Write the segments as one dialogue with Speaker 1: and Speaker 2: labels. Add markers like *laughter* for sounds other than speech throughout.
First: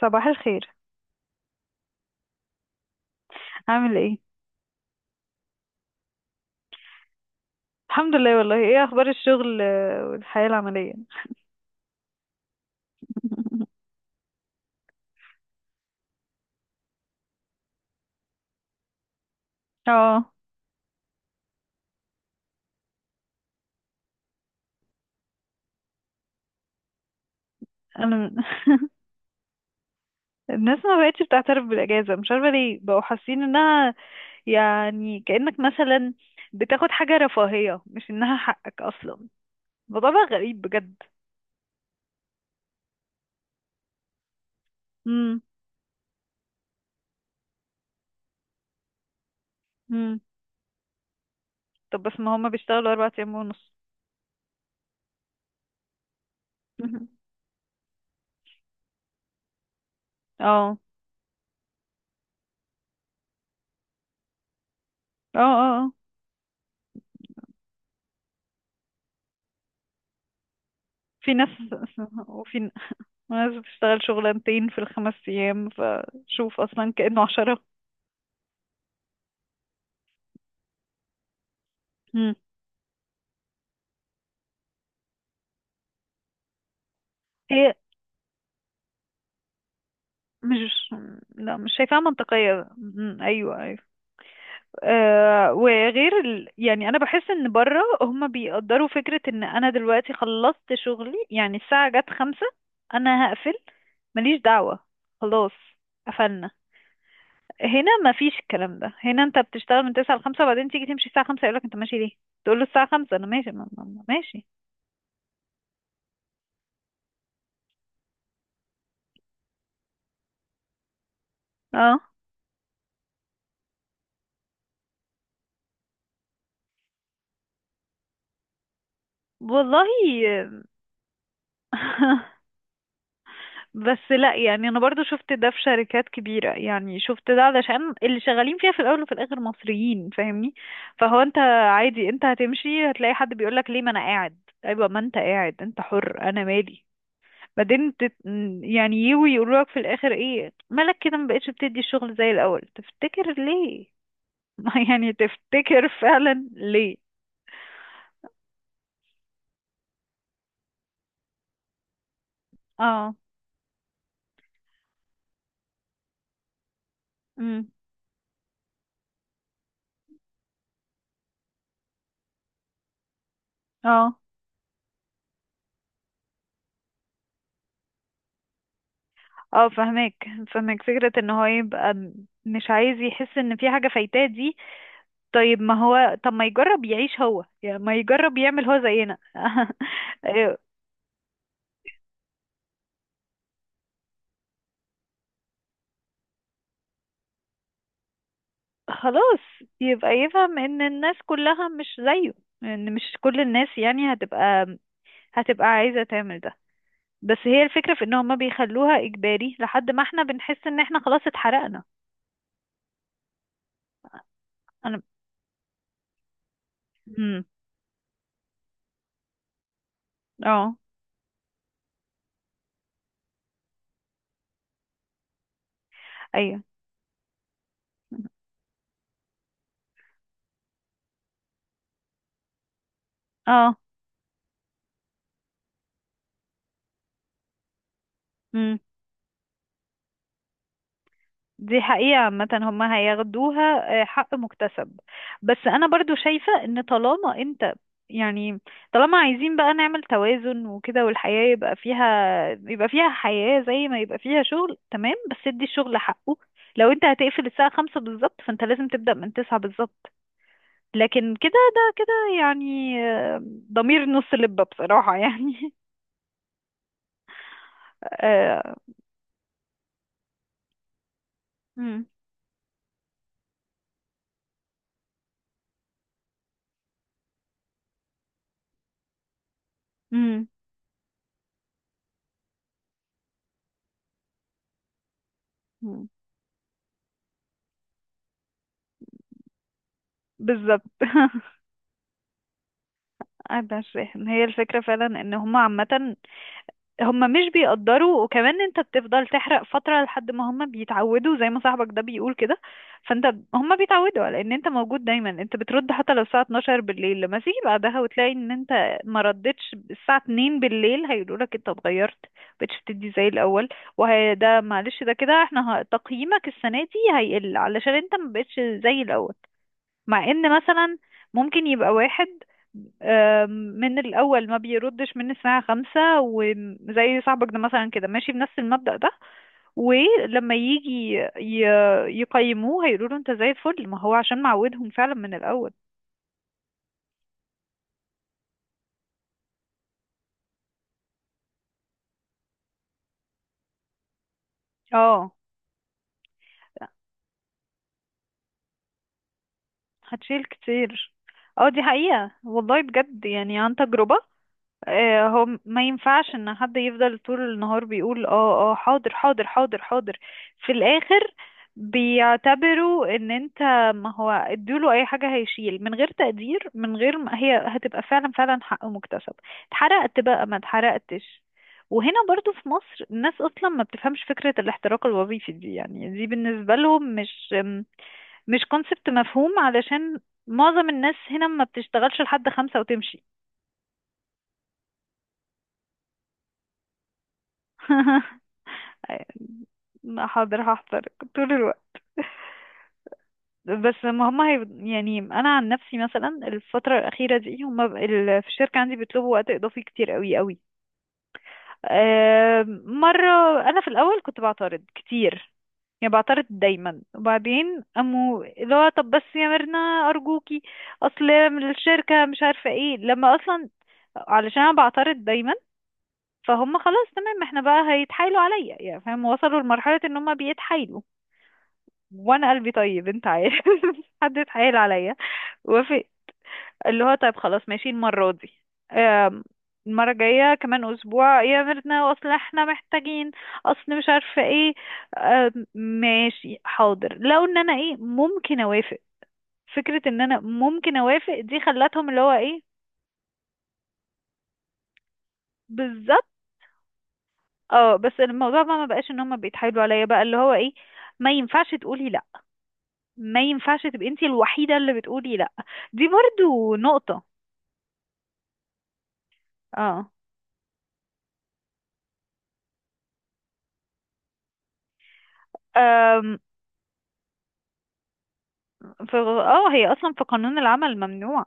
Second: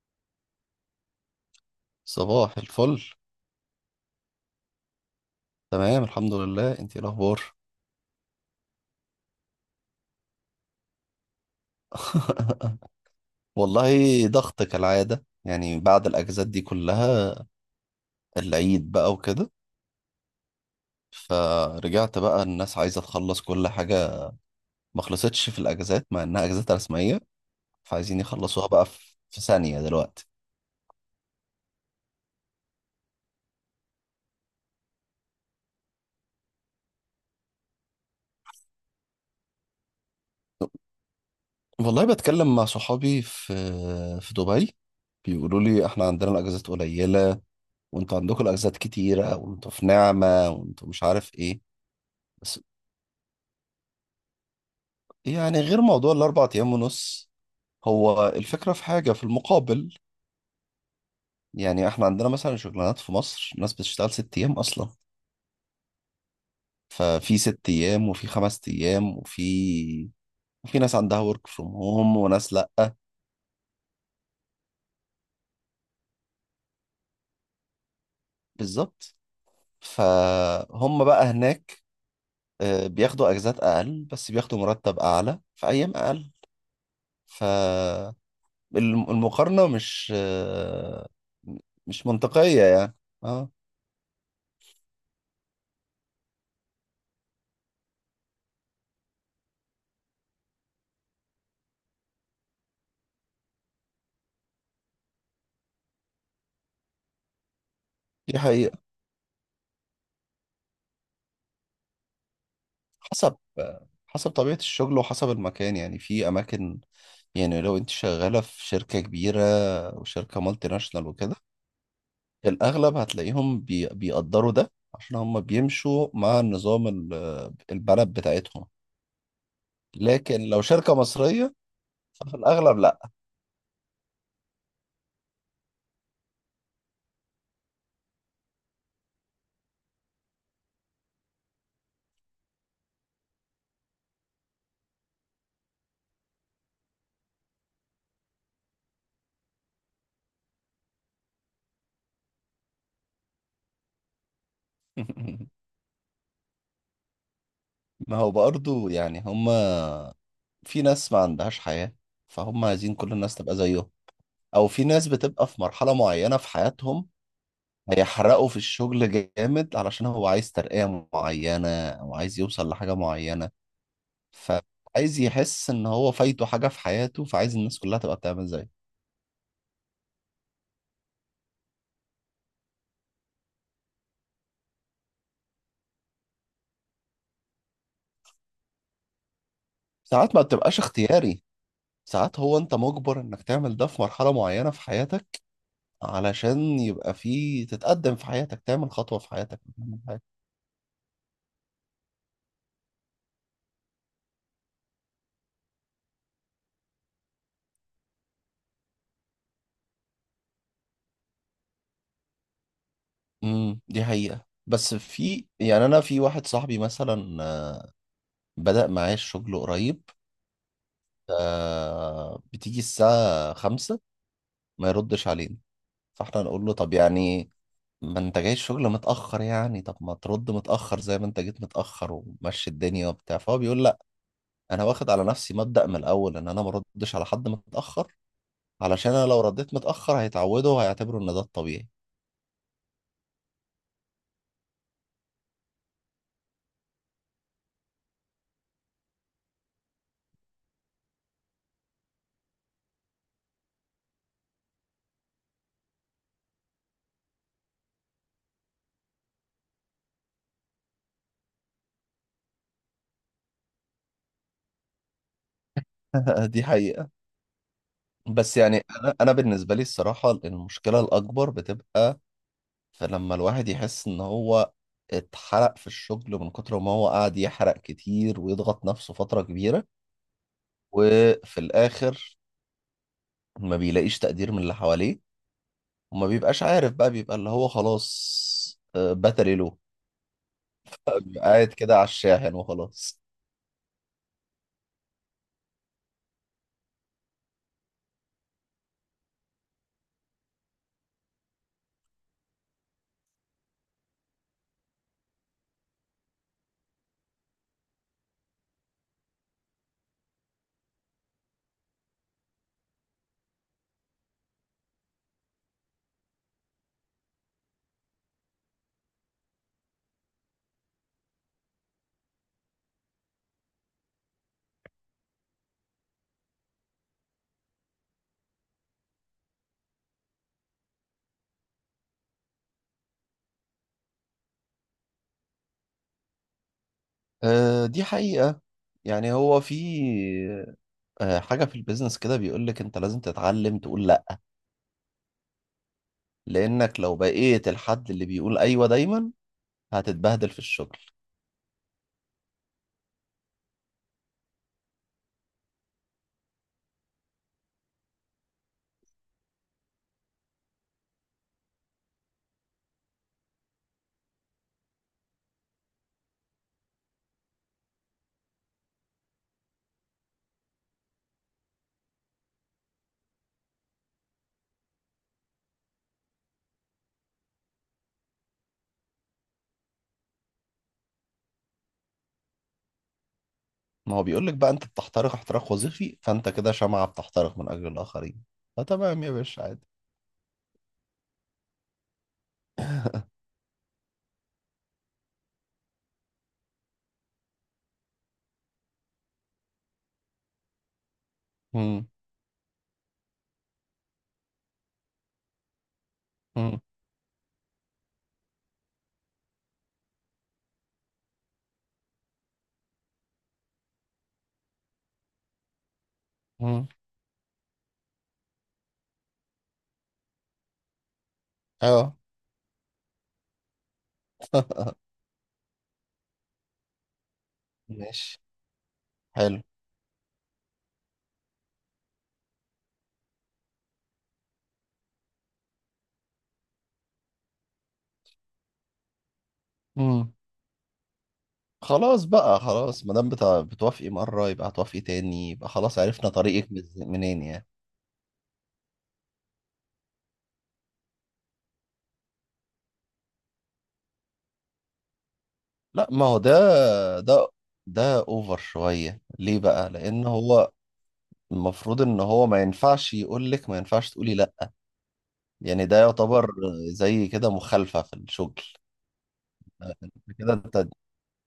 Speaker 1: صباح الخير.
Speaker 2: صباح الفل.
Speaker 1: عامل ايه؟
Speaker 2: تمام، الحمد لله. انتي ايه الاخبار؟
Speaker 1: الحمد لله، والله ايه اخبار الشغل، والحياة العملية.
Speaker 2: *laughs*
Speaker 1: *laughs*
Speaker 2: والله ضغط كالعادة يعني بعد الاجازات دي كلها، العيد بقى وكده.
Speaker 1: اه،
Speaker 2: فرجعت بقى الناس عايزة تخلص كل حاجة. ما خلصتش في الاجازات مع انها اجازات رسمية، فعايزين
Speaker 1: انا
Speaker 2: يخلصوها بقى في في ثانية دلوقتي.
Speaker 1: الناس ما بقتش بتعترف بالاجازة، مش عارفة ليه بقوا حاسين انها يعني كأنك مثلا بتاخد حاجة رفاهية، مش انها حقك اصلا. الموضوع بقى غريب بجد.
Speaker 2: والله بتكلم مع صحابي في في دبي.
Speaker 1: امم
Speaker 2: بيقولوا لي احنا عندنا الاجازات قليلة وانتوا عندكم الاجازات كتيرة وانتوا في
Speaker 1: امم
Speaker 2: نعمة وانتوا مش عارف ايه.
Speaker 1: طب بس ما هما بيشتغلوا اربع ايام ونص.
Speaker 2: يعني غير موضوع الأربع أيام
Speaker 1: *laughs*
Speaker 2: ونص هو الفكرة في حاجة في المقابل.
Speaker 1: اه
Speaker 2: يعني احنا عندنا مثلا شغلانات في مصر ناس بتشتغل 6 أيام أصلا.
Speaker 1: اه آه.
Speaker 2: ففي 6 أيام وفي 5 أيام وفي ناس عندها
Speaker 1: في
Speaker 2: ورك
Speaker 1: ناس.
Speaker 2: فروم هوم
Speaker 1: *laughs*
Speaker 2: وناس
Speaker 1: وفي
Speaker 2: لأ.
Speaker 1: ناس بتشتغل شغلانتين في الخمس ايام، فشوف اصلا كأنه عشرة.
Speaker 2: بالظبط، فهم بقى هناك
Speaker 1: مم.
Speaker 2: بياخدوا أجازات أقل بس بياخدوا مرتب أعلى في أيام أقل.
Speaker 1: هي
Speaker 2: فالمقارنة مش
Speaker 1: مش،
Speaker 2: آه،
Speaker 1: لا، مش شايفاها
Speaker 2: مش منطقية
Speaker 1: منطقية.
Speaker 2: يعني. اه،
Speaker 1: أيوة أيوة. آه، وغير يعني أنا بحس إن بره هما بيقدروا فكرة إن أنا دلوقتي خلصت شغلي، يعني الساعة جت خمسة، أنا هقفل، ماليش دعوة، خلاص قفلنا. هنا مفيش
Speaker 2: دي
Speaker 1: الكلام
Speaker 2: حقيقة.
Speaker 1: ده. هنا أنت بتشتغل من تسعة لخمسة، وبعدين تيجي تمشي الساعة خمسة يقولك أنت ماشي ليه؟ تقول له الساعة خمسة أنا
Speaker 2: حسب
Speaker 1: ماشي.
Speaker 2: حسب
Speaker 1: ماشي.
Speaker 2: طبيعة الشغل وحسب المكان، يعني في أماكن، يعني لو أنت شغالة في شركة كبيرة وشركة مالتي ناشونال وكده،
Speaker 1: اه،
Speaker 2: الأغلب هتلاقيهم بيقدروا ده عشان هم بيمشوا مع النظام البلد بتاعتهم.
Speaker 1: والله.
Speaker 2: لكن لو شركة مصرية، ففي
Speaker 1: *laughs*
Speaker 2: الأغلب لأ.
Speaker 1: بس لا، يعني انا برضو شفت ده في شركات كبيرة، يعني شفت ده علشان اللي شغالين فيها في الاول وفي الاخر مصريين، فاهمني؟ فهو عادي، انت هتمشي هتلاقي حد بيقولك ليه، ما انا قاعد. ايوه ما انت قاعد، انت حر، انا مالي. بعدين يعني يجوا يقولوا لك في الاخر ايه مالك كده، ما بقتش بتدي الشغل زي الاول، تفتكر ليه؟ *laughs* يعني
Speaker 2: *laughs*
Speaker 1: تفتكر فعلا ليه.
Speaker 2: ما هو برضه يعني في ناس ما عندهاش حياة، فهم عايزين كل
Speaker 1: اه.
Speaker 2: الناس تبقى زيهم. أو في ناس بتبقى في مرحلة معينة في حياتهم،
Speaker 1: امم
Speaker 2: هيحرقه في الشغل جامد علشان هو عايز ترقية معينة أو عايز يوصل لحاجة معينة.
Speaker 1: اه
Speaker 2: فعايز يحس إن هو فايته حاجة في حياته، فعايز الناس كلها تبقى بتعمل زيه.
Speaker 1: اه، فهمك فهمك. فكرة ان هو يبقى مش عايز يحس ان في حاجة فايتاه دي. طيب ما هو، طب ما يجرب يعيش هو، يعني ما يجرب يعمل هو زينا. *laughs*
Speaker 2: ساعات ما
Speaker 1: إيه،
Speaker 2: بتبقاش اختياري، ساعات هو أنت مجبر إنك تعمل ده في مرحلة معينة في حياتك، علشان يبقى في تتقدم في حياتك، تعمل خطوة في
Speaker 1: خلاص
Speaker 2: حياتك، تعمل
Speaker 1: يبقى
Speaker 2: حاجة.
Speaker 1: يفهم ان الناس كلها مش زيه، ان مش كل الناس يعني هتبقى، هتبقى عايزة تعمل ده. بس هي الفكرة في ان هما بيخلوها اجباري لحد ما احنا بنحس ان احنا خلاص اتحرقنا.
Speaker 2: امم، دي حقيقة. بس
Speaker 1: انا.
Speaker 2: في يعني أنا في واحد صاحبي مثلا،
Speaker 1: امم
Speaker 2: بدأ معايا الشغل قريب.
Speaker 1: اه،
Speaker 2: بتيجي الساعة 5 ما يردش علينا. فاحنا
Speaker 1: ايوه
Speaker 2: نقول له طب يعني ما انت جاي الشغل متأخر يعني طب ما ترد متأخر زي ما انت جيت متأخر ومشي الدنيا وبتاع. فهو
Speaker 1: اه،
Speaker 2: بيقول لا، انا واخد على نفسي مبدأ من الاول ان انا ما ردش على حد متأخر، علشان انا لو رديت متأخر هيتعودوا وهيعتبروا ان ده
Speaker 1: دي
Speaker 2: الطبيعي.
Speaker 1: حقيقة عامة هم هياخدوها. حق مكتسب. بس أنا برضو شايفة إن طالما أنت، يعني طالما عايزين بقى نعمل توازن وكده، والحياة يبقى فيها، يبقى فيها حياة زي ما يبقى فيها شغل، تمام. بس ادي الشغل حقه. لو أنت هتقفل الساعة خمسة بالظبط، فأنت لازم تبدأ من تسعة بالظبط. لكن كده، ده كده يعني، ضمير نص لبة بصراحة يعني.
Speaker 2: *laughs* دي حقيقة.
Speaker 1: *laughs*
Speaker 2: بس
Speaker 1: آه،
Speaker 2: يعني انا بالنسبة لي الصراحة المشكلة الاكبر
Speaker 1: مم،
Speaker 2: بتبقى، فلما الواحد يحس ان هو اتحرق في الشغل من كتر ما هو قاعد يحرق كتير ويضغط نفسه فترة كبيرة،
Speaker 1: مم،
Speaker 2: وفي الآخر ما بيلاقيش تقدير من اللي حواليه،
Speaker 1: مم.
Speaker 2: وما بيبقاش عارف بقى، بيبقى اللي هو خلاص بتري له،
Speaker 1: بالظبط.
Speaker 2: بيبقى
Speaker 1: *laughs*
Speaker 2: قاعد كده على الشاحن وخلاص.
Speaker 1: قاعدة مش فاهم. هي الفكرة فعلا ان هما عامة، هما مش بيقدروا. وكمان انت بتفضل تحرق فترة لحد ما هما بيتعودوا، زي ما صاحبك ده بيقول كده. فانت، هما بيتعودوا على ان انت موجود دايما، انت بترد حتى لو الساعة 12 بالليل، لما تيجي بعدها وتلاقي ان انت ما ردتش الساعة 2 بالليل، هيقولوا لك انت اتغيرت، مبقتش بتدي زي الاول. وده معلش ده كده، احنا تقييمك السنة دي هيقل علشان انت مبقتش زي الاول. مع ان مثلا ممكن يبقى واحد من الأول ما بيردش من الساعة خمسة، وزي صاحبك ده مثلا كده ماشي بنفس المبدأ ده. ولما يجي يقيموه هيقولوا له انت زي الفل، ما هو عشان معودهم فعلا من الأول.
Speaker 2: دي حقيقة. يعني هو في حاجة في البيزنس كده بيقولك انت لازم تتعلم تقول لا،
Speaker 1: اه،
Speaker 2: لانك لو بقيت الحد اللي بيقول ايوه دايما
Speaker 1: هتشيل
Speaker 2: هتتبهدل في الشغل.
Speaker 1: كتير. اه دي حقيقة والله، بجد يعني عن تجربة. هو ما ينفعش ان حد يفضل طول النهار بيقول اه اه حاضر حاضر حاضر حاضر. في الاخر بيعتبروا ان انت، ما هو اديله اي حاجة هيشيل من غير تقدير، من غير ما هي هتبقى فعلا فعلا حق مكتسب. اتحرقت بقى ما اتحرقتش. وهنا برضو في مصر الناس اصلا ما بتفهمش فكرة الاحتراق الوظيفي دي، يعني دي بالنسبة لهم مش، مش كونسبت مفهوم. علشان معظم الناس هنا ما بتشتغلش لحد خمسة وتمشي.
Speaker 2: ما هو بيقولك بقى انت بتحترق احتراق وظيفي، فانت كده شمعة بتحترق من اجل الاخرين،
Speaker 1: *laughs*
Speaker 2: فتمام يا باشا عادي.
Speaker 1: ما حاضر هحضر طول الوقت. بس ما هم هي، يعني انا عن نفسي مثلا الفتره الاخيره دي هم في الشركه عندي بيطلبوا وقت اضافي كتير قوي قوي.
Speaker 2: مم.
Speaker 1: مره انا في الاول كنت بعترض كتير، يعني بعترض
Speaker 2: مم.
Speaker 1: دايما. وبعدين امو اللي هو طب بس يا ميرنا ارجوكي، اصل من الشركه مش عارفه ايه، لما اصلا علشان انا بعترض دايما، فهم
Speaker 2: مم.
Speaker 1: خلاص تمام، احنا بقى هيتحايلوا عليا، يعني فاهم؟ وصلوا لمرحله ان هم بيتحايلوا
Speaker 2: اه.
Speaker 1: وانا قلبي طيب، انت عارف. *laughs* حد اتحايل عليا وافق، اللي هو طيب خلاص ماشي المرة
Speaker 2: ماشي.
Speaker 1: دي. آم،
Speaker 2: حلو.
Speaker 1: المرة الجاية كمان أسبوع يا ميرنا، أصل احنا محتاجين، أصل مش عارفة ايه. ماشي حاضر، لو ان أنا ايه ممكن أوافق. فكرة ان
Speaker 2: مم.
Speaker 1: أنا ممكن أوافق دي خلتهم اللي
Speaker 2: خلاص
Speaker 1: هو
Speaker 2: بقى،
Speaker 1: ايه،
Speaker 2: خلاص ما دام بتع- بتوافقي مرة يبقى هتوافقي تاني، يبقى خلاص
Speaker 1: بالظبط.
Speaker 2: عرفنا طريقك من- منين يعني.
Speaker 1: اه، بس الموضوع بقى ما بقاش ان هما بيتحايلوا عليا، بقى اللي هو ايه، ما ينفعش تقولي لا، ما ينفعش تبقي انتي الوحيدة اللي بتقولي لا. دي
Speaker 2: لا، ما هو
Speaker 1: برضو نقطة.
Speaker 2: ده ده اوفر شوية، ليه بقى؟
Speaker 1: اه.
Speaker 2: لان هو المفروض ان هو ما ينفعش يقول لك ما ينفعش تقولي لا، يعني ده
Speaker 1: أم،
Speaker 2: يعتبر زي كده مخالفة في الشغل.
Speaker 1: في اه، هي اصلا
Speaker 2: انت
Speaker 1: في
Speaker 2: كده
Speaker 1: قانون
Speaker 2: انت
Speaker 1: العمل ممنوع.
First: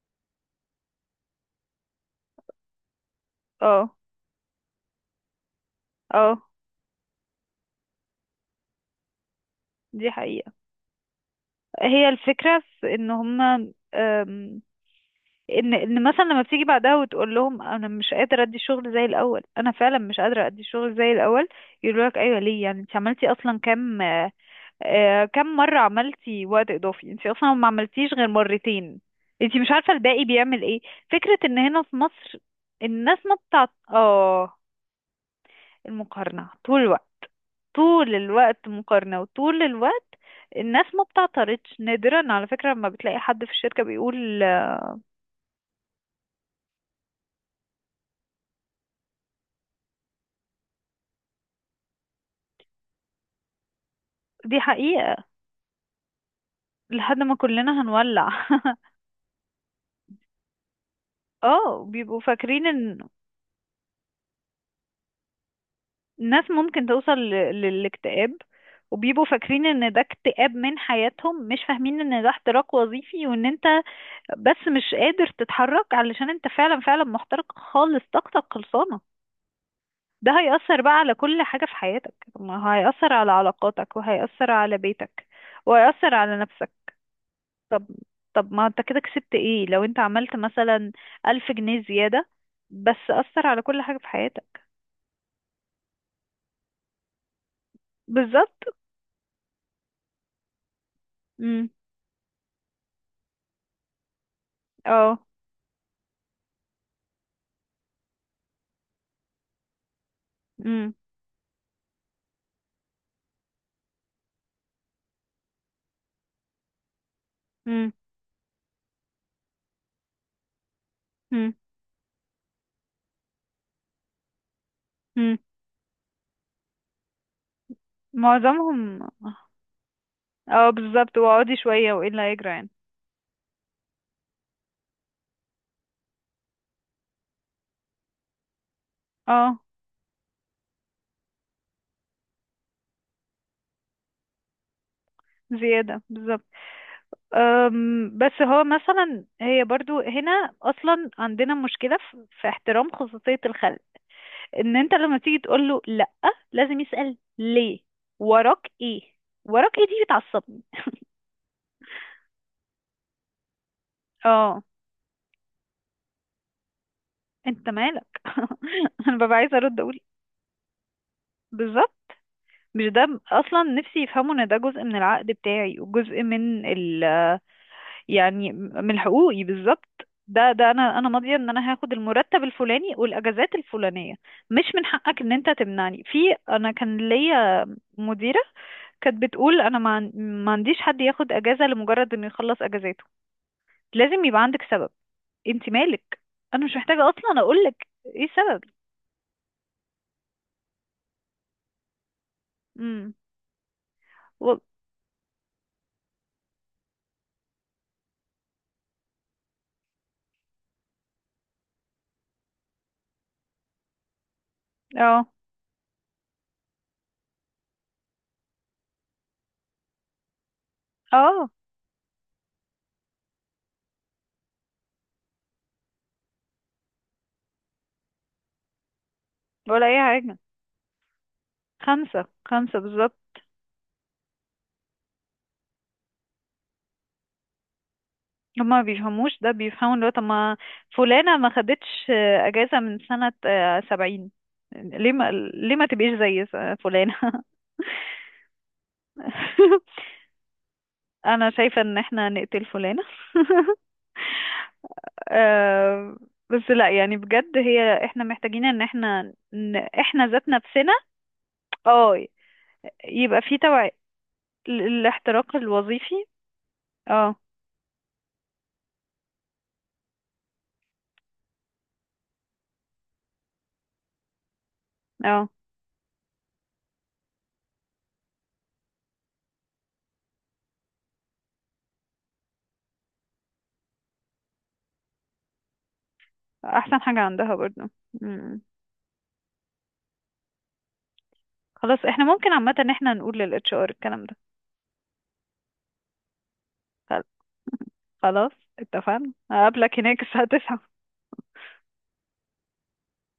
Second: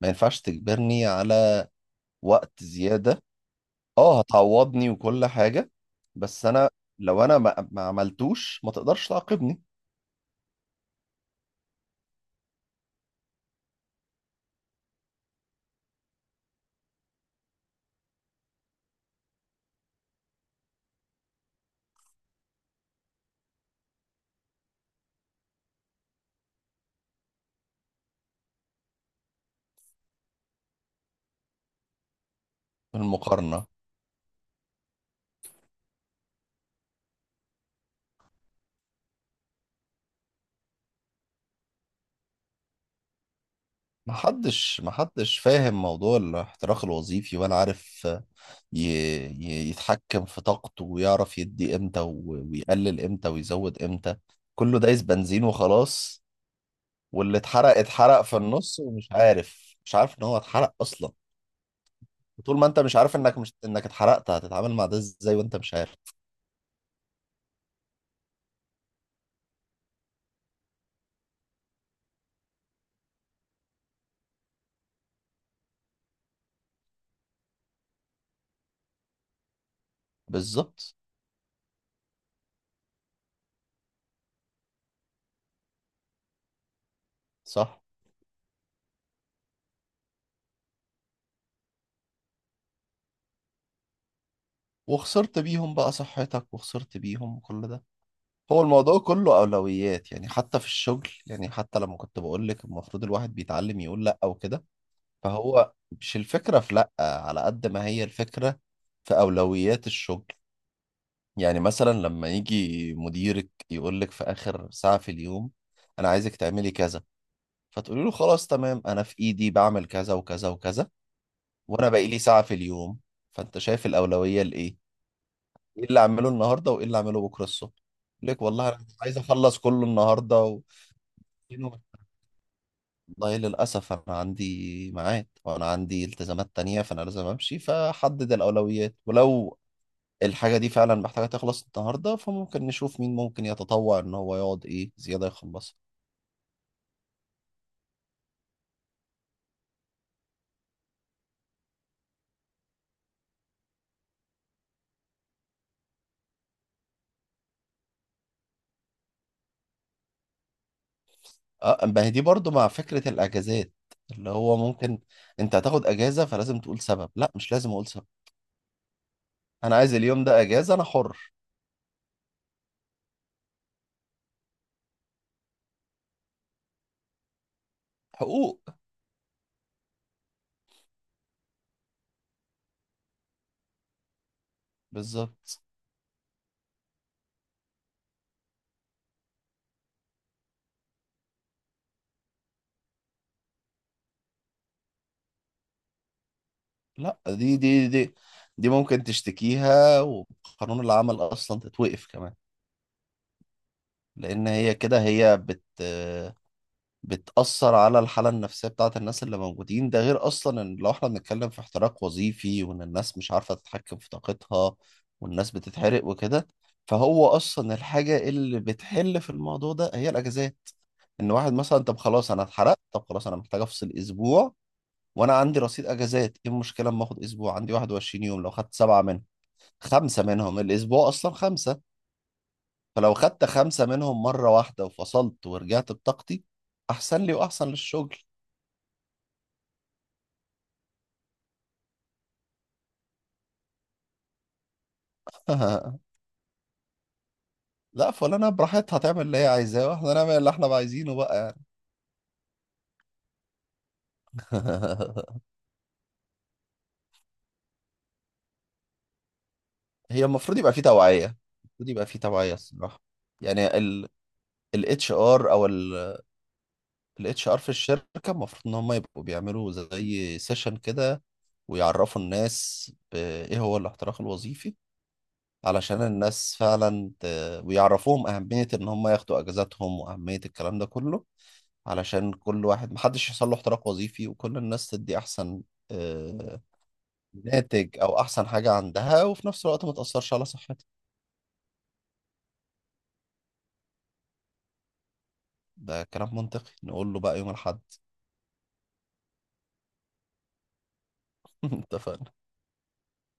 Speaker 2: ما ينفعش تجبرني على وقت زيادة.
Speaker 1: اه،
Speaker 2: اه، هتعوضني وكل حاجة،
Speaker 1: اه،
Speaker 2: بس انا لو انا ما عملتوش ما تقدرش تعاقبني.
Speaker 1: دي حقيقة. هي الفكرة في ان هما أم، ان ان مثلا لما بتيجي بعدها وتقول لهم انا مش قادرة ادي الشغل زي الاول، انا فعلا مش قادرة ادي الشغل زي الاول، يقولوا لك ايوه ليه، يعني انت عملتي اصلا كام؟ كام مرة عملتي وقت اضافي؟ انت اصلا ما عملتيش غير مرتين. انت مش عارفة الباقي بيعمل ايه. فكرة ان هنا في مصر، الناس ما
Speaker 2: بالمقارنة،
Speaker 1: بتاعت اه، المقارنة طول الوقت، طول الوقت مقارنة، وطول الوقت الناس ما بتعترضش. نادرا على فكرة ما بتلاقي حد في الشركة بيقول.
Speaker 2: محدش فاهم موضوع الاحتراق الوظيفي ولا عارف ي- يتحكم في طاقته ويعرف يدي امتى ويقلل امتى ويزود امتى.
Speaker 1: دي
Speaker 2: كله دايس
Speaker 1: حقيقة.
Speaker 2: بنزين وخلاص.
Speaker 1: لحد ما
Speaker 2: واللي اتحرق
Speaker 1: كلنا
Speaker 2: اتحرق
Speaker 1: هنولع.
Speaker 2: في النص،
Speaker 1: *laughs*
Speaker 2: ومش عارف مش عارف ان هو اتحرق اصلا.
Speaker 1: اه، بيبقوا
Speaker 2: وطول
Speaker 1: فاكرين
Speaker 2: ما انت مش
Speaker 1: ان
Speaker 2: عارف انك مش انك اتحرقت، هتتعامل مع ده ازاي وانت مش عارف؟
Speaker 1: الناس ممكن توصل للاكتئاب، وبيبقوا فاكرين ان ده اكتئاب من حياتهم، مش فاهمين ان ده احتراق وظيفي، وان انت بس مش قادر تتحرك علشان انت فعلا فعلا محترق خالص، طاقتك خلصانة. ده هيأثر بقى
Speaker 2: بالظبط.
Speaker 1: على كل حاجة في حياتك. ما هيأثر على علاقاتك، وهيأثر على بيتك، وهيأثر على نفسك.
Speaker 2: صح.
Speaker 1: طب، طب ما انت كده كسبت ايه لو انت عملت مثلا ألف جنيه زيادة، بس أثر على كل حاجة في حياتك.
Speaker 2: وخسرت بيهم بقى صحتك وخسرت بيهم كل ده. هو
Speaker 1: بالظبط.
Speaker 2: الموضوع كله أولويات يعني، حتى في الشغل يعني،
Speaker 1: امم
Speaker 2: حتى لما كنت بقول لك المفروض الواحد بيتعلم يقول لأ وكده.
Speaker 1: اه.
Speaker 2: فهو مش الفكرة في لأ على قد ما هي الفكرة في أولويات الشغل.
Speaker 1: امم
Speaker 2: يعني مثلا لما يجي مديرك يقول لك في آخر ساعة في اليوم أنا عايزك تعملي كذا،
Speaker 1: امم
Speaker 2: فتقولي له خلاص تمام أنا في إيدي بعمل كذا وكذا وكذا،
Speaker 1: امم
Speaker 2: وأنا باقي لي ساعة في اليوم، فأنت شايف الأولوية لإيه؟
Speaker 1: امم
Speaker 2: إيه اللي أعمله النهاردة وإيه اللي أعمله بكرة الصبح؟ يقول لك والله أنا مش
Speaker 1: معظمهم.
Speaker 2: عايز أخلص كله النهاردة.
Speaker 1: اه بالظبط، واقعدي
Speaker 2: و...
Speaker 1: شوية وايه اللي هيجرى يعني.
Speaker 2: والله للأسف أنا عندي ميعاد وأنا عندي التزامات تانية فأنا لازم أمشي، فحدد الأولويات. ولو
Speaker 1: اه،
Speaker 2: الحاجة دي فعلا محتاجة تخلص النهاردة، فممكن نشوف مين ممكن يتطوع إن هو يقعد إيه زيادة يخلصها.
Speaker 1: زيادة بالظبط. بس هو مثلا هي برضو هنا اصلا عندنا مشكله في في احترام خصوصيه الخلق. ان انت لما تيجي تقول له لا، لازم يسال ليه، وراك ايه. وراك ايه دي بتعصبني.
Speaker 2: أه، ما هي دي برضو مع فكرة الأجازات، اللي هو
Speaker 1: اه،
Speaker 2: ممكن أنت هتاخد أجازة فلازم تقول سبب. لا، مش
Speaker 1: انت
Speaker 2: لازم أقول سبب.
Speaker 1: مالك. *laughs* انا ببقى عايزه
Speaker 2: أنا
Speaker 1: ارد
Speaker 2: عايز
Speaker 1: اقول
Speaker 2: اليوم ده أجازة، أنا حر.
Speaker 1: بالظبط، مش ده اصلا نفسي يفهموا ان ده جزء من العقد بتاعي، وجزء من ال، يعني
Speaker 2: حقوق،
Speaker 1: من حقوقي بالظبط. ده ده انا انا ماضيه ان انا هاخد المرتب الفلاني والاجازات الفلانيه. مش من حقك ان انت
Speaker 2: بالظبط.
Speaker 1: تمنعني في. انا كان ليا مديره كانت بتقول انا ما عنديش حد ياخد اجازه لمجرد انه يخلص اجازاته، لازم يبقى عندك سبب. انت مالك، انا مش محتاجه
Speaker 2: لا،
Speaker 1: اصلا
Speaker 2: دي
Speaker 1: اقول لك
Speaker 2: دي دي
Speaker 1: ايه السبب.
Speaker 2: دي ممكن تشتكيها وقانون العمل أصلا تتوقف كمان،
Speaker 1: امم
Speaker 2: لان
Speaker 1: و...
Speaker 2: هي كده هي بتأثر على الحالة النفسية بتاعت الناس اللي موجودين. ده غير أصلا إن لو إحنا بنتكلم في احتراق وظيفي وإن الناس مش عارفة تتحكم في طاقتها
Speaker 1: اه.
Speaker 2: والناس بتتحرق وكده، فهو أصلا الحاجة اللي بتحل في الموضوع ده هي الأجازات. إن
Speaker 1: اه،
Speaker 2: واحد مثلا طب خلاص أنا اتحرقت، طب خلاص أنا محتاج أفصل أسبوع، وأنا عندي رصيد أجازات. إيه المشكلة أما آخد أسبوع؟ عندي 21 يوم، لو خدت 7 منهم،
Speaker 1: ولا اي
Speaker 2: خمسة
Speaker 1: حاجه.
Speaker 2: منهم الأسبوع أصلا 5.
Speaker 1: خمسه خمسه بالظبط.
Speaker 2: فلو خدت 5 منهم مرة واحدة وفصلت ورجعت بطاقتي، أحسن لي وأحسن للشغل.
Speaker 1: هما ما بيفهموش ده، بيفهموا اللي هو طب ما فلانة ما خدتش أجازة من سنة سبعين، ليه ما، ليه ما
Speaker 2: *laughs*
Speaker 1: تبقيش زي فلانة.
Speaker 2: لا، فلانة براحتها تعمل اللي هي عايزاه
Speaker 1: *laughs*
Speaker 2: واحنا نعمل اللي احنا بقى عايزينه بقى
Speaker 1: أنا
Speaker 2: يعني.
Speaker 1: شايفة إن احنا نقتل فلانة. *laughs* آه، بس لا يعني بجد، هي احنا محتاجين ان احنا، إن
Speaker 2: *laughs* هي
Speaker 1: احنا ذات
Speaker 2: المفروض يبقى في
Speaker 1: نفسنا.
Speaker 2: توعية، المفروض يبقى في
Speaker 1: اه،
Speaker 2: توعية الصراحة.
Speaker 1: يبقى في
Speaker 2: يعني
Speaker 1: توعية.
Speaker 2: الاتش ار
Speaker 1: الاحتراق
Speaker 2: او
Speaker 1: الوظيفي. اه.
Speaker 2: الاتش ار في الشركة المفروض ان هم يبقوا بيعملوا زي سيشن كده ويعرفوا الناس ايه هو الاحتراق الوظيفي،
Speaker 1: اه،
Speaker 2: علشان الناس فعلا ويعرفوهم أهمية إن هم ياخدوا أجازاتهم وأهمية الكلام ده كله، علشان كل واحد محدش يحصل له احتراق وظيفي وكل الناس تدي أحسن آه،
Speaker 1: احسن حاجة عندها برضو.
Speaker 2: ناتج أو أحسن
Speaker 1: مم.
Speaker 2: حاجة عندها وفي نفس الوقت ما تأثرش على صحتها.
Speaker 1: خلاص احنا ممكن عامة ان احنا نقول للاتش ار الكلام
Speaker 2: ده كلام منطقي. نقول له
Speaker 1: ده.
Speaker 2: بقى يوم الأحد.
Speaker 1: خلاص اتفقنا، هقابلك هناك الساعة 9.
Speaker 2: *laughs* اتفقنا.